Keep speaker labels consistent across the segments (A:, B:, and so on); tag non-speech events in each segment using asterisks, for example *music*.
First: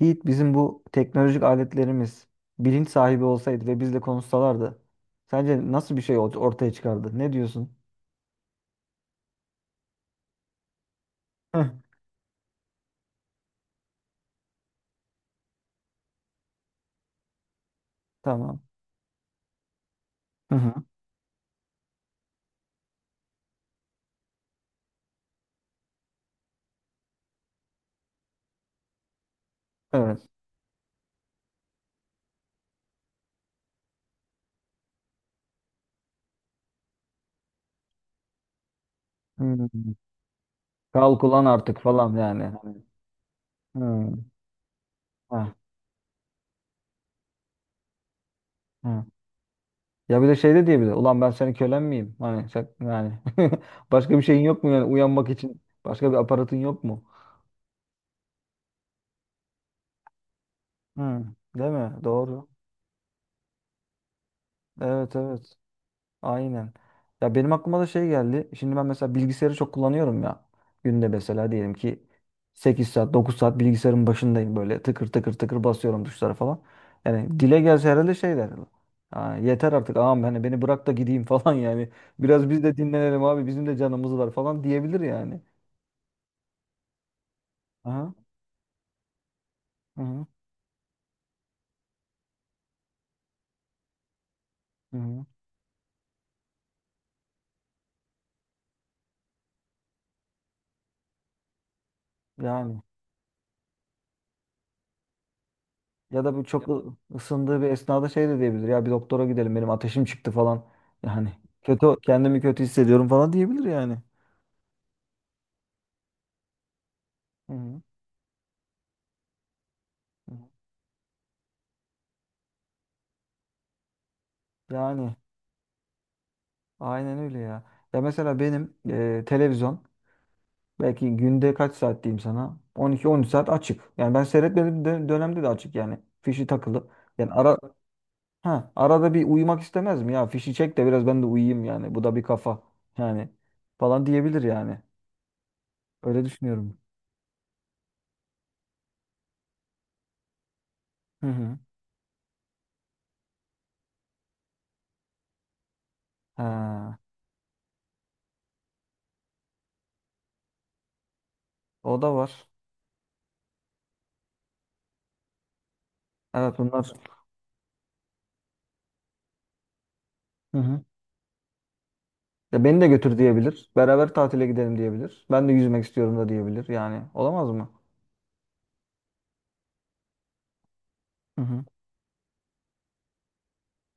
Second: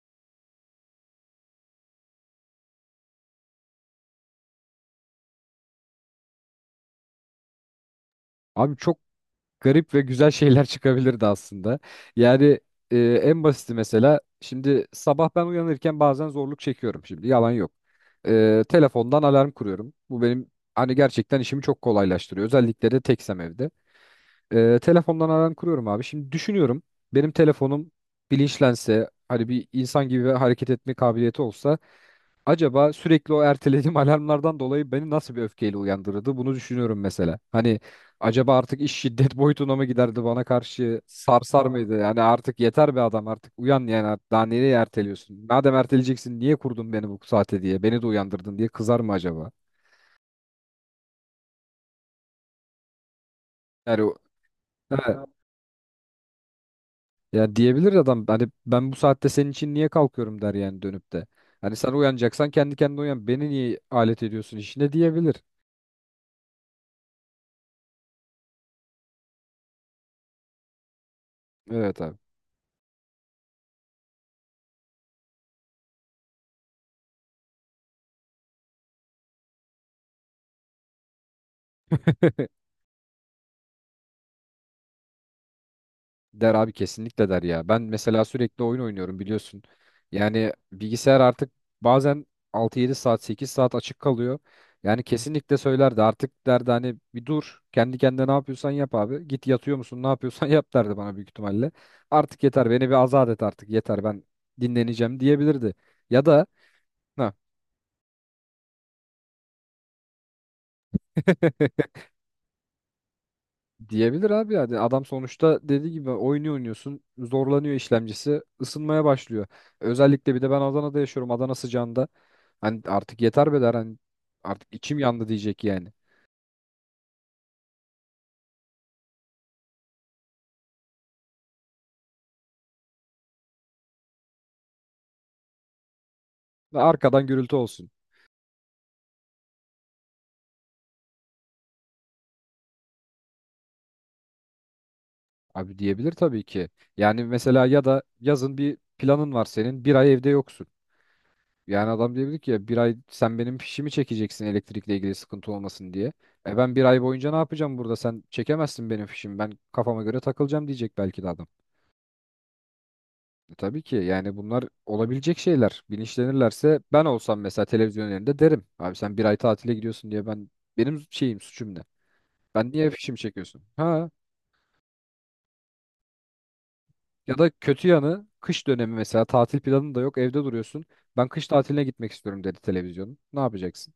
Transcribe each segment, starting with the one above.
A: Yiğit bizim bu teknolojik aletlerimiz bilinç sahibi olsaydı ve bizle konuşsalardı sence nasıl bir şey ortaya çıkardı? Ne diyorsun?
B: Abi çok garip ve güzel şeyler *laughs* çıkabilirdi
A: Heh.
B: aslında. Yani e, en basiti mesela şimdi sabah ben uyanırken bazen zorluk çekiyorum, şimdi yalan yok.
A: Tamam.
B: Telefondan alarm kuruyorum. Bu benim
A: Hı hı.
B: hani gerçekten işimi çok kolaylaştırıyor, özellikle de teksem evde. Telefondan alarm kuruyorum abi. Şimdi düşünüyorum, benim telefonum bilinçlense, hani bir insan
A: Evet.
B: gibi hareket etme kabiliyeti olsa, acaba sürekli o ertelediğim *laughs* alarmlardan dolayı beni nasıl bir öfkeyle uyandırırdı? Bunu düşünüyorum mesela. Hani acaba artık iş şiddet *laughs* boyutuna mı
A: Hmm.
B: giderdi, bana karşı
A: Kal kullan
B: sarsar
A: artık
B: mıydı?
A: falan
B: Yani
A: yani.
B: artık
A: Hani,
B: yeter be adam, artık uyan yani,
A: hmm.
B: artık daha nereye erteliyorsun?
A: Ha,
B: Madem erteleyeceksin niye kurdun beni bu saate diye, beni de uyandırdın diye kızar
A: ha.
B: mı acaba?
A: Ya bir de şey de diyebilir. Ulan ben senin kölen miyim? Hani yani *laughs*
B: Yani o-
A: başka bir şeyin yok mu yani
B: he,
A: uyanmak için? Başka bir aparatın yok mu?
B: ya diyebilir adam, hani ben bu saatte senin için niye kalkıyorum der yani, dönüp
A: Hmm.
B: de.
A: Değil
B: Hani sen
A: mi? Doğru.
B: uyanacaksan kendi kendine uyan. Beni niye alet ediyorsun işine
A: Evet,
B: diyebilir.
A: evet. Aynen. Ya benim aklıma da şey geldi. Şimdi ben mesela bilgisayarı çok kullanıyorum ya. Günde mesela diyelim
B: Evet
A: ki
B: abi.
A: 8 saat, 9 saat bilgisayarın başındayım, böyle tıkır tıkır tıkır basıyorum tuşlara falan. Yani dile gelse herhalde şey der. "Ha, yeter artık ağam, hani beni bırak da gideyim *laughs* falan yani. Biraz
B: *laughs*
A: biz de dinlenelim abi, bizim de canımız var" falan diyebilir yani.
B: Der abi, kesinlikle der ya. Ben
A: Aha,
B: mesela sürekli oyun oynuyorum, biliyorsun.
A: hı hı,
B: Yani bilgisayar artık bazen altı yedi saat, 8 saat açık kalıyor.
A: hı
B: Yani
A: hı.
B: kesinlikle söylerdi artık, derdi hani bir dur kendi kendine, ne yapıyorsan yap abi. Git yatıyor musun, ne yapıyorsan *laughs* yap derdi bana büyük ihtimalle. Artık yeter
A: Yani
B: beni bir azat et artık, yeter ben dinleneceğim diyebilirdi.
A: ya
B: Ya
A: da bu
B: da
A: çok
B: ha.
A: ısındığı bir esnada şey de diyebilir. Ya bir doktora gidelim, benim ateşim çıktı falan. Yani
B: *laughs*
A: kötü, kendimi kötü hissediyorum falan diyebilir yani.
B: Diyebilir abi, yani adam sonuçta dediği gibi oyunu oynuyorsun,
A: Hı
B: zorlanıyor
A: hı.
B: işlemcisi, ısınmaya başlıyor.
A: Hı.
B: Özellikle bir de ben Adana'da yaşıyorum, Adana sıcağında hani artık yeter be der, hani artık içim
A: Yani
B: yandı diyecek yani.
A: aynen öyle ya. Ya mesela benim televizyon belki günde kaç saat diyeyim sana? 12 13 saat açık. Yani ben seyretmediğim dönemde de açık yani. Fişi
B: Ve
A: takılı.
B: arkadan
A: Yani
B: gürültü
A: ara
B: olsun
A: ha, arada bir uyumak istemez mi ya? Fişi çek de biraz ben de uyuyayım yani. Bu da bir kafa yani falan diyebilir yani.
B: abi, diyebilir
A: Öyle
B: tabii ki.
A: düşünüyorum.
B: Yani mesela, ya da yazın bir planın var senin, bir ay evde yoksun.
A: Hı hı.
B: Yani adam diyebilir ki ya, bir ay sen benim fişimi çekeceksin elektrikle ilgili sıkıntı olmasın diye. E ben bir
A: Ha,
B: ay boyunca ne yapacağım burada, sen çekemezsin benim fişimi, ben kafama göre takılacağım diyecek belki de adam.
A: o da var.
B: E tabii ki, yani bunlar olabilecek şeyler.
A: Evet,
B: Bilinçlenirlerse,
A: bunlar.
B: ben olsam mesela televizyon önlerinde derim. Abi sen bir ay tatile gidiyorsun diye ben,
A: Hı hı.
B: benim şeyim, suçum ne?
A: Ya
B: Ben
A: beni de
B: niye fişimi
A: götür
B: çekiyorsun?
A: diyebilir.
B: Ha,
A: Beraber tatile gidelim diyebilir. Ben de yüzmek istiyorum da diyebilir. Yani
B: ya
A: olamaz
B: da
A: mı?
B: kötü yanı, kış dönemi mesela tatil planın da yok, evde duruyorsun. Ben
A: Hı
B: kış
A: hı.
B: tatiline gitmek istiyorum dedi televizyonun. Ne yapacaksın?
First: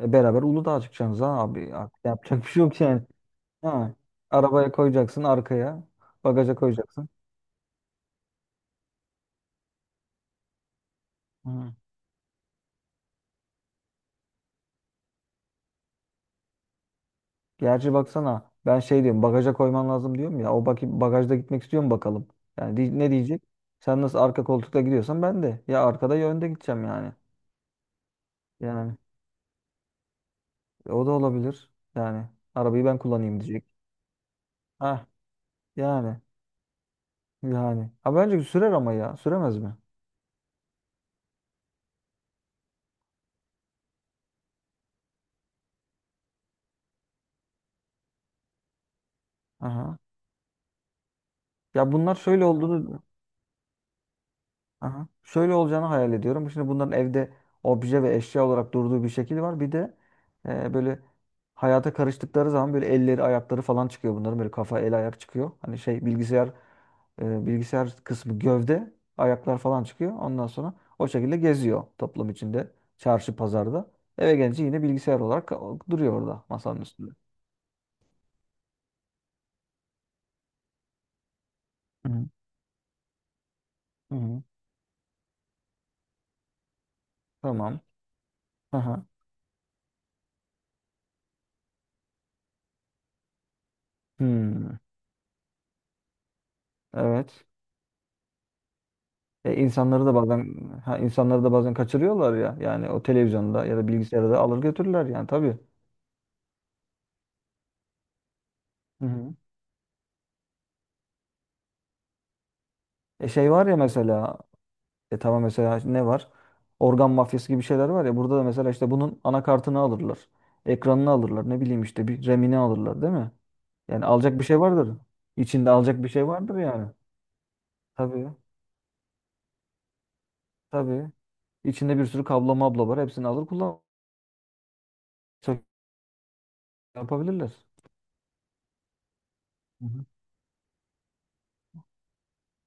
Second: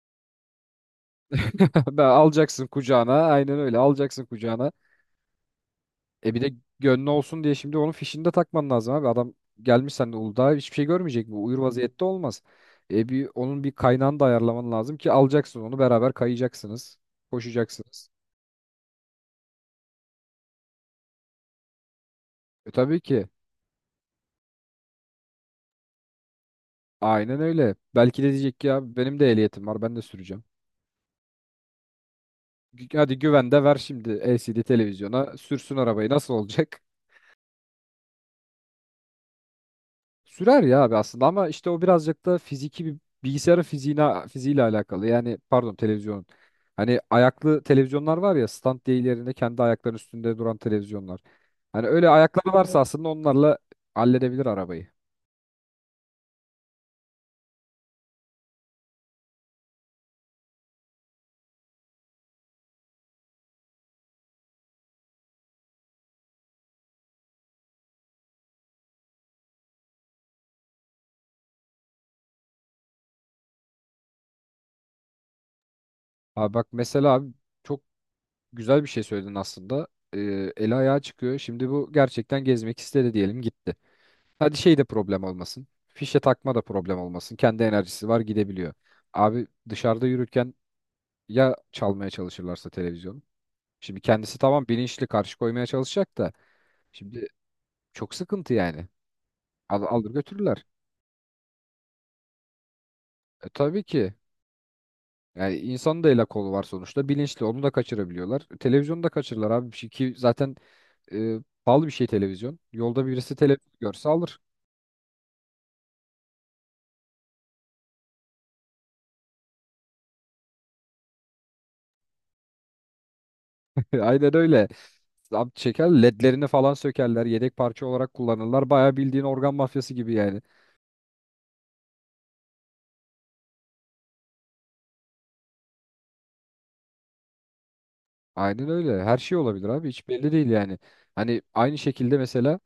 A: Beraber Uludağ'a çıkacaksınız ha abi.
B: *laughs*
A: Artık
B: Ben
A: yapacak bir şey
B: alacaksın
A: yok yani.
B: kucağına, aynen öyle
A: Ha.
B: alacaksın
A: Arabaya
B: kucağına.
A: koyacaksın arkaya.
B: E bir de
A: Bagaja koyacaksın.
B: gönlü olsun diye şimdi onun fişini de takman lazım abi. Adam gelmiş sen de Uludağ'a, hiçbir şey görmeyecek mi? Uyur
A: Hı.
B: vaziyette olmaz. E bir onun bir kaynağını da ayarlaman lazım ki, alacaksın onu beraber kayacaksınız.
A: Gerçi
B: Koşacaksınız.
A: baksana, ben şey diyorum, bagaja koyman lazım diyorum ya. O bakayım bagajda gitmek istiyor mu bakalım.
B: E
A: Yani
B: tabii
A: ne
B: ki.
A: diyecek? Sen nasıl arka koltukta gidiyorsan ben de. Ya arkada ya önde gideceğim yani.
B: Aynen öyle. Belki de diyecek ki
A: Yani
B: ya benim de ehliyetim var, ben de süreceğim.
A: o da olabilir. Yani arabayı ben
B: Hadi
A: kullanayım
B: güven
A: diyecek.
B: de ver şimdi, LCD
A: Ha
B: televizyona sürsün arabayı,
A: yani
B: nasıl olacak?
A: yani. Ha, bence sürer ama ya. Süremez mi?
B: Sürer ya abi aslında, ama işte o birazcık da fiziki bir, bilgisayarın fiziğine, fiziğiyle alakalı. Yani pardon, televizyonun. Hani ayaklı televizyonlar var ya, stand değil, yerinde kendi ayakların
A: Aha.
B: üstünde duran televizyonlar. Hani
A: Ya
B: öyle
A: bunlar şöyle
B: ayakları varsa
A: olduğunu.
B: aslında onlarla halledebilir arabayı.
A: Aha. Şöyle olacağını hayal ediyorum. Şimdi bunların evde obje ve eşya olarak durduğu bir şekil var. Bir de böyle hayata karıştıkları zaman böyle elleri, ayakları falan çıkıyor bunların. Böyle kafa, el, ayak çıkıyor. Hani şey, bilgisayar, bilgisayar kısmı gövde, ayaklar falan çıkıyor. Ondan sonra o şekilde geziyor toplum içinde, çarşı, pazarda. Eve gelince yine bilgisayar olarak duruyor orada
B: Abi bak
A: masanın üstünde.
B: mesela abi, çok güzel bir şey söyledin aslında. Ee, eli ayağa çıkıyor. Şimdi bu
A: Hı hı.
B: gerçekten gezmek istedi diyelim, gitti.
A: Hı hı.
B: Hadi şey de problem olmasın. Fişe takma da problem olmasın. Kendi
A: Tamam.
B: enerjisi var, gidebiliyor.
A: Aha.
B: Abi dışarıda yürürken ya çalmaya çalışırlarsa televizyonu. Şimdi kendisi tamam,
A: Hmm.
B: bilinçli karşı koymaya çalışacak da, şimdi
A: Evet.
B: çok sıkıntı yani.
A: İnsanları
B: Alır
A: da
B: götürürler.
A: bazen ha, insanları da bazen kaçırıyorlar ya. Yani o televizyonda ya
B: Tabii
A: da
B: ki.
A: bilgisayarda alır götürürler yani tabii.
B: Yani insanın da el kolu var sonuçta. Bilinçli onu da kaçırabiliyorlar. Televizyonu
A: Hı
B: da
A: hı.
B: kaçırırlar abi. Bir şey ki zaten e, pahalı bir şey televizyon. Yolda
A: E
B: birisi
A: şey var
B: televizyon
A: ya
B: görse
A: mesela,
B: alır.
A: tamam mesela ne var? Organ mafyası gibi şeyler var ya, burada da mesela işte bunun anakartını alırlar. Ekranını alırlar. Ne bileyim işte bir Remini alırlar değil mi?
B: *laughs*
A: Yani
B: Aynen
A: alacak bir şey
B: öyle.
A: vardır.
B: Zam
A: İçinde
B: çeker,
A: alacak bir şey
B: ledlerini
A: vardır
B: falan
A: yani.
B: sökerler. Yedek parça olarak
A: Tabii,
B: kullanırlar. Bayağı bildiğin organ mafyası gibi yani.
A: tabii. İçinde bir sürü kablo mablo var. Hepsini alır kullan. Çok yapabilirler.
B: Aynen öyle. Her şey olabilir
A: Hı
B: abi.
A: hı.
B: Hiç belli değil yani. Hani aynı şekilde mesela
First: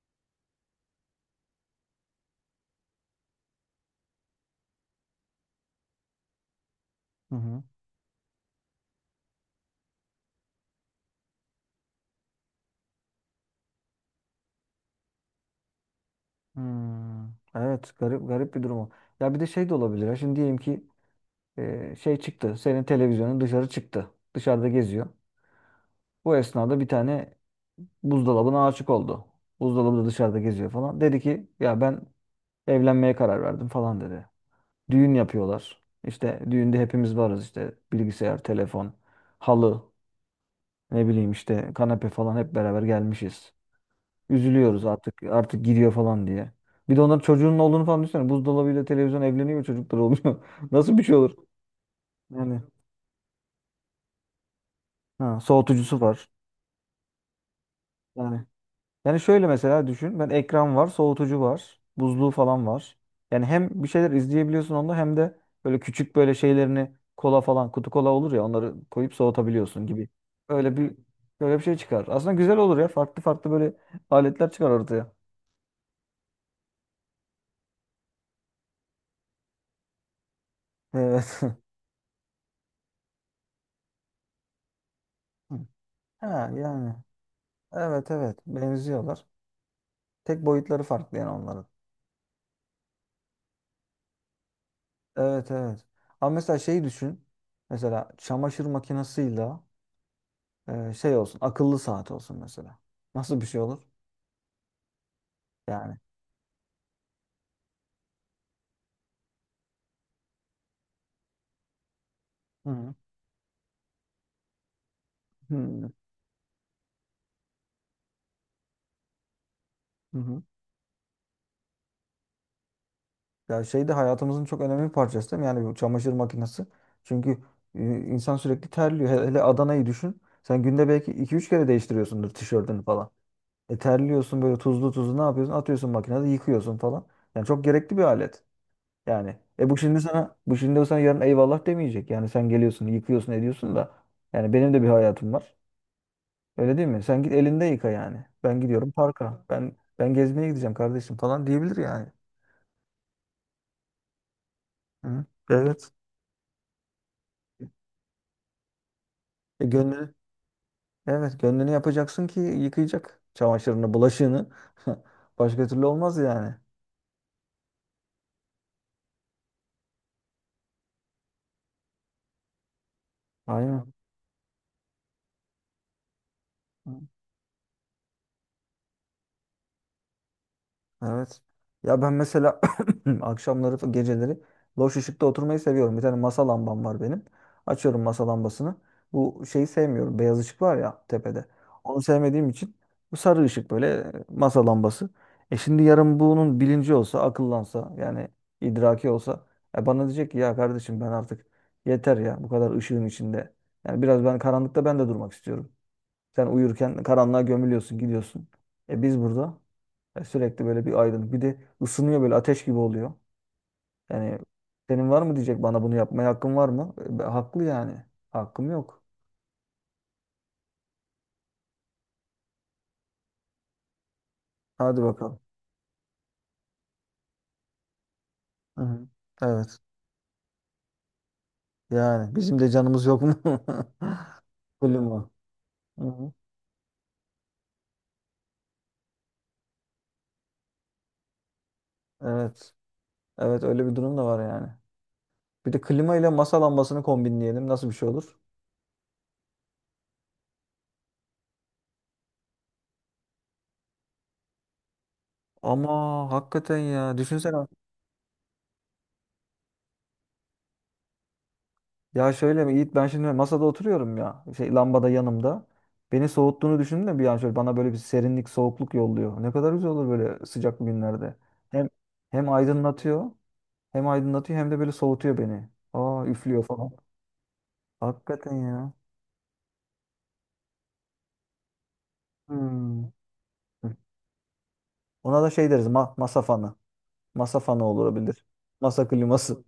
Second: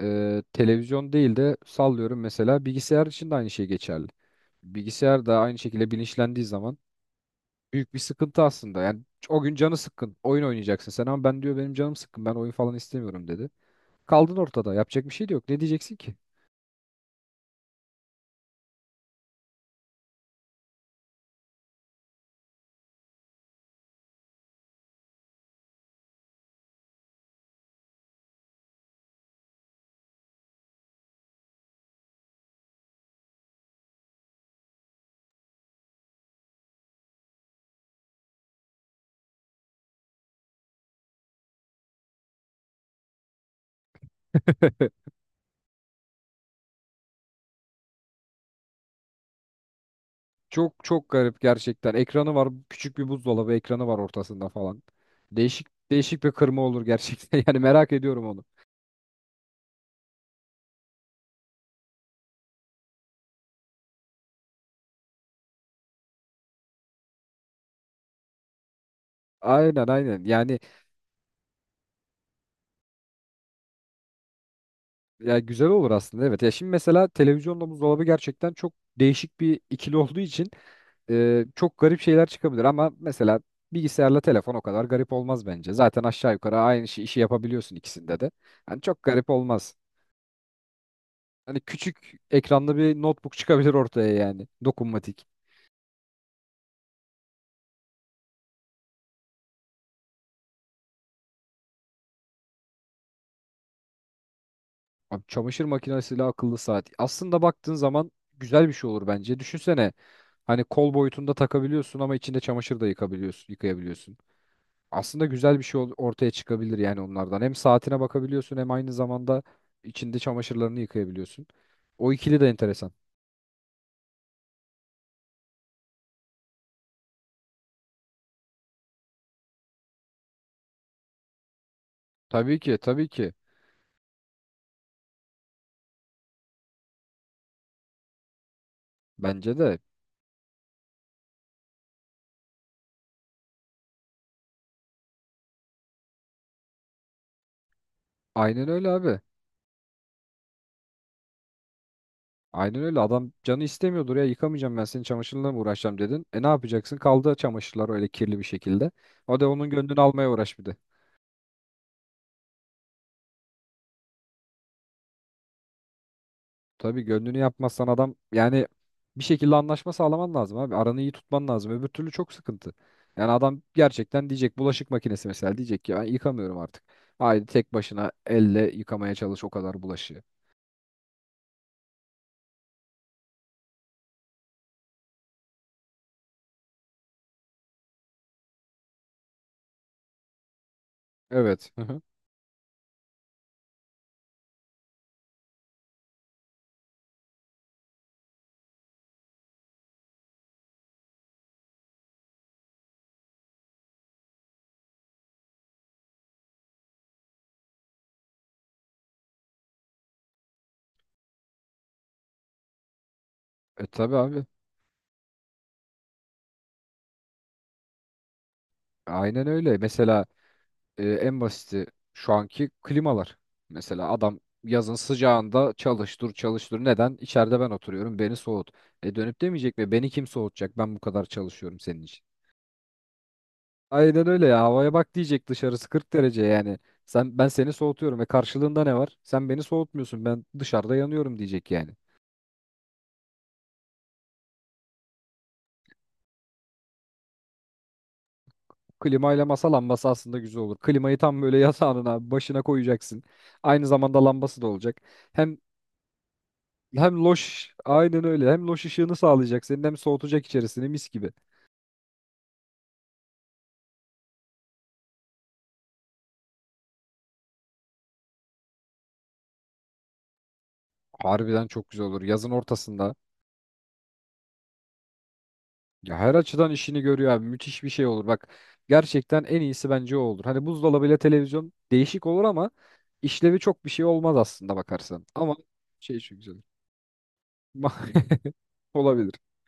B: televizyon değil de, sallıyorum mesela, bilgisayar için de aynı şey geçerli. Bilgisayar da aynı şekilde bilinçlendiği zaman
A: Hı hı.
B: büyük bir sıkıntı aslında. Yani o gün canı sıkkın. Oyun oynayacaksın sen, ama ben diyor benim canım sıkkın. Ben oyun falan istemiyorum dedi. Kaldın ortada. Yapacak bir şey de yok. Ne diyeceksin ki?
A: Hmm, evet, garip garip bir durum o. Ya bir de şey de olabilir ya. Şimdi diyelim ki şey çıktı. Senin televizyonun dışarı çıktı. Dışarıda geziyor. Bu esnada bir tane buzdolabına aşık oldu. Buzdolabı da dışarıda geziyor falan. Dedi ki ya ben evlenmeye karar verdim falan dedi. Düğün yapıyorlar. İşte düğünde hepimiz varız, işte bilgisayar, telefon, halı, ne bileyim işte kanepe falan hep beraber gelmişiz. Üzülüyoruz
B: *laughs*
A: artık gidiyor falan diye. Bir de onların çocuğunun olduğunu falan düşünsene. Buzdolabıyla televizyon evleniyor, çocuklar oluyor. *laughs*
B: Çok
A: Nasıl bir
B: çok
A: şey olur?
B: garip gerçekten. Ekranı var.
A: Yani
B: Küçük bir buzdolabı ekranı var ortasında falan.
A: ha,
B: Değişik
A: soğutucusu
B: değişik
A: var.
B: bir kırma olur gerçekten. *laughs* Yani merak ediyorum onu.
A: Yani, yani şöyle mesela düşün. Ben ekran var, soğutucu var, buzluğu falan var. Yani hem bir şeyler izleyebiliyorsun onda, hem de böyle küçük böyle şeylerini, kola falan, kutu kola olur ya, onları koyup soğutabiliyorsun
B: Aynen
A: gibi.
B: aynen. Yani,
A: Öyle bir, böyle bir şey çıkar. Aslında güzel olur ya. Farklı farklı böyle aletler çıkar ortaya.
B: ya güzel olur aslında, evet. Ya şimdi mesela televizyonla buzdolabı gerçekten çok değişik bir ikili olduğu için,
A: Evet. *laughs*
B: çok garip şeyler çıkabilir ama mesela bilgisayarla telefon o kadar garip olmaz bence. Zaten aşağı
A: Ha
B: yukarı aynı
A: yani.
B: işi yapabiliyorsun
A: Evet,
B: ikisinde de.
A: evet,
B: Hani çok
A: benziyorlar.
B: garip olmaz.
A: Tek boyutları farklı yani
B: Hani
A: onların.
B: küçük ekranlı bir notebook çıkabilir ortaya yani. Dokunmatik.
A: Evet, evet. Ama mesela şeyi düşün. Mesela çamaşır makinesiyle şey olsun, akıllı saat olsun mesela. Nasıl bir şey olur?
B: Abi çamaşır
A: Yani.
B: makinesiyle akıllı saat. Aslında baktığın zaman güzel bir şey olur bence. Düşünsene, hani kol boyutunda takabiliyorsun ama içinde
A: Hı
B: çamaşır da
A: hı.
B: yıkayabiliyorsun. Aslında güzel bir şey ortaya çıkabilir yani onlardan. Hem saatine bakabiliyorsun hem aynı zamanda
A: Hı
B: içinde
A: hı.
B: çamaşırlarını yıkayabiliyorsun. O ikili de enteresan.
A: Ya şey de hayatımızın çok önemli bir parçası değil mi? Yani bu çamaşır makinesi. Çünkü insan sürekli terliyor. Hele hele Adana'yı düşün. Sen günde belki 2 3 kere değiştiriyorsundur
B: Tabii ki,
A: tişörtünü
B: tabii
A: falan.
B: ki.
A: E terliyorsun böyle tuzlu tuzlu, ne yapıyorsun? Atıyorsun, makinede yıkıyorsun falan. Yani çok gerekli bir alet. Yani
B: Bence de.
A: bu şimdi o sana yarın eyvallah demeyecek. Yani sen geliyorsun, yıkıyorsun, ediyorsun da yani benim de bir hayatım var. Öyle değil mi? Sen git elinde yıka yani. Ben
B: Aynen öyle
A: gidiyorum
B: abi.
A: parka. Ben gezmeye gideceğim kardeşim falan diyebilir yani.
B: Aynen öyle. Adam canı istemiyordur ya, yıkamayacağım, ben senin
A: Hı?
B: çamaşırınla mı
A: Evet.
B: uğraşacağım dedin. E ne yapacaksın? Kaldı çamaşırlar öyle kirli bir şekilde. O da
A: E
B: onun gönlünü
A: gönlünü,
B: almaya uğraş bir de.
A: evet, gönlünü yapacaksın ki yıkayacak çamaşırını, bulaşığını. *laughs* Başka türlü olmaz yani.
B: Tabii gönlünü yapmazsan adam, yani bir şekilde anlaşma sağlaman lazım abi. Aranı iyi tutman lazım. Öbür türlü çok sıkıntı. Yani adam
A: Aynen.
B: gerçekten diyecek, bulaşık makinesi mesela diyecek ki ben yıkamıyorum artık.
A: Hı.
B: Haydi tek başına elle yıkamaya çalış o kadar bulaşığı.
A: Evet. Ya ben mesela *clears throat* akşamları, geceleri loş ışıkta oturmayı seviyorum. Bir tane masa lambam var benim. Açıyorum masa lambasını. Bu şeyi sevmiyorum. Beyaz ışık var ya tepede.
B: Evet. Hı hı.
A: Onu sevmediğim için bu sarı ışık böyle, masa lambası. E şimdi yarın bunun bilinci olsa, akıllansa, yani idraki olsa, bana diyecek ki ya kardeşim ben artık, yeter ya bu kadar ışığın içinde. Yani biraz ben karanlıkta, ben de durmak istiyorum. Sen uyurken karanlığa gömülüyorsun, gidiyorsun. E biz burada yani sürekli böyle bir aydınlık. Bir de ısınıyor, böyle ateş gibi oluyor.
B: E tabii
A: Yani
B: abi.
A: senin var mı diyecek bana, bunu yapmaya hakkın var mı? Haklı yani. Hakkım yok.
B: Aynen öyle. Mesela en basiti şu anki klimalar. Mesela adam yazın
A: Hadi bakalım.
B: sıcağında çalıştır çalıştır. Neden? İçeride ben oturuyorum. Beni soğut.
A: Hı hı.
B: E dönüp demeyecek
A: Evet.
B: mi? Beni kim soğutacak? Ben bu kadar çalışıyorum senin için.
A: Yani bizim de canımız yok mu?
B: Aynen
A: *laughs*
B: öyle ya. Havaya bak
A: Klima.
B: diyecek, dışarısı
A: Hı
B: 40
A: hı.
B: derece yani. Sen, ben seni soğutuyorum ve karşılığında ne var? Sen beni soğutmuyorsun. Ben dışarıda yanıyorum diyecek yani.
A: Evet. Evet, öyle bir durum da var yani. Bir de klima ile masa lambasını kombinleyelim. Nasıl bir şey olur?
B: Klimayla masa lambası aslında güzel olur. Klimayı tam böyle *laughs* yatağının abi başına koyacaksın. Aynı zamanda lambası da olacak. Hem
A: Ama hakikaten ya.
B: hem
A: Düşünsene.
B: loş, aynen öyle. Hem loş ışığını sağlayacak senin, hem soğutacak içerisini mis gibi.
A: Ya şöyle mi Yiğit, ben şimdi masada oturuyorum ya, şey lambada yanımda. Beni soğuttuğunu düşündüm de bir an, şöyle bana böyle bir serinlik, soğukluk yolluyor. Ne kadar güzel olur böyle sıcak günlerde.
B: Harbiden
A: Hem
B: çok güzel olur,
A: hem
B: yazın ortasında.
A: aydınlatıyor hem aydınlatıyor hem de böyle soğutuyor beni.
B: Ya
A: Aa
B: her
A: üflüyor
B: açıdan
A: falan.
B: işini görüyor abi. Müthiş bir şey olur. Bak
A: Hakikaten ya.
B: gerçekten en iyisi bence o olur. Hani buzdolabıyla televizyon değişik olur ama
A: Hmm.
B: işlevi çok bir şey olmaz aslında bakarsan.
A: Ona da
B: Ama
A: şey deriz,
B: şey çok
A: masa
B: güzel.
A: fanı. Masa fanı olabilir.
B: *laughs*
A: Masa
B: Olabilir.
A: kliması.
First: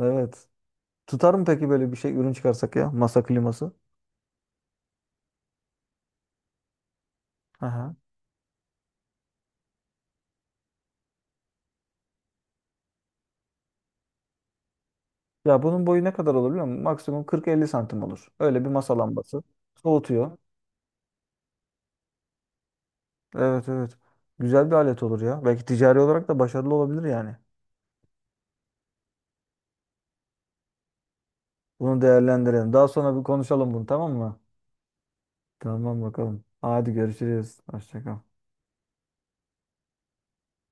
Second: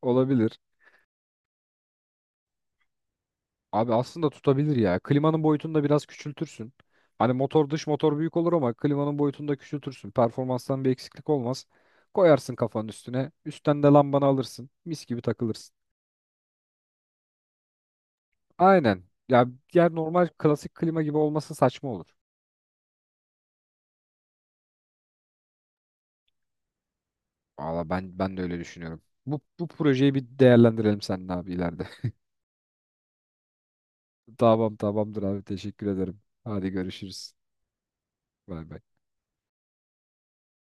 A: Evet.
B: Olabilir.
A: Tutar mı peki böyle bir şey, ürün çıkarsak, ya masa kliması?
B: Abi aslında tutabilir ya. Klimanın boyutunu da biraz küçültürsün. Hani motor, dış
A: Aha.
B: motor büyük olur ama klimanın boyutunu da küçültürsün. Performanstan bir eksiklik olmaz. Koyarsın kafanın üstüne. Üstten de lambanı alırsın. Mis gibi
A: Ya
B: takılırsın.
A: bunun boyu ne kadar olur biliyor musun? Maksimum 40-50 santim olur. Öyle bir masa
B: Aynen.
A: lambası.
B: Ya diğer normal
A: Soğutuyor.
B: klasik klima gibi olması saçma olur.
A: Evet, evet. Güzel bir alet olur ya. Belki ticari olarak da başarılı olabilir yani.
B: Valla ben, ben de öyle düşünüyorum. Bu projeyi bir değerlendirelim seninle abi ileride.
A: Bunu değerlendirelim. Daha sonra bir konuşalım bunu, tamam
B: *laughs*
A: mı?
B: Tamam, tamamdır abi, teşekkür
A: Tamam
B: ederim.
A: bakalım.
B: Hadi
A: Hadi
B: görüşürüz.
A: görüşürüz. Hoşça kal.
B: Bay bay.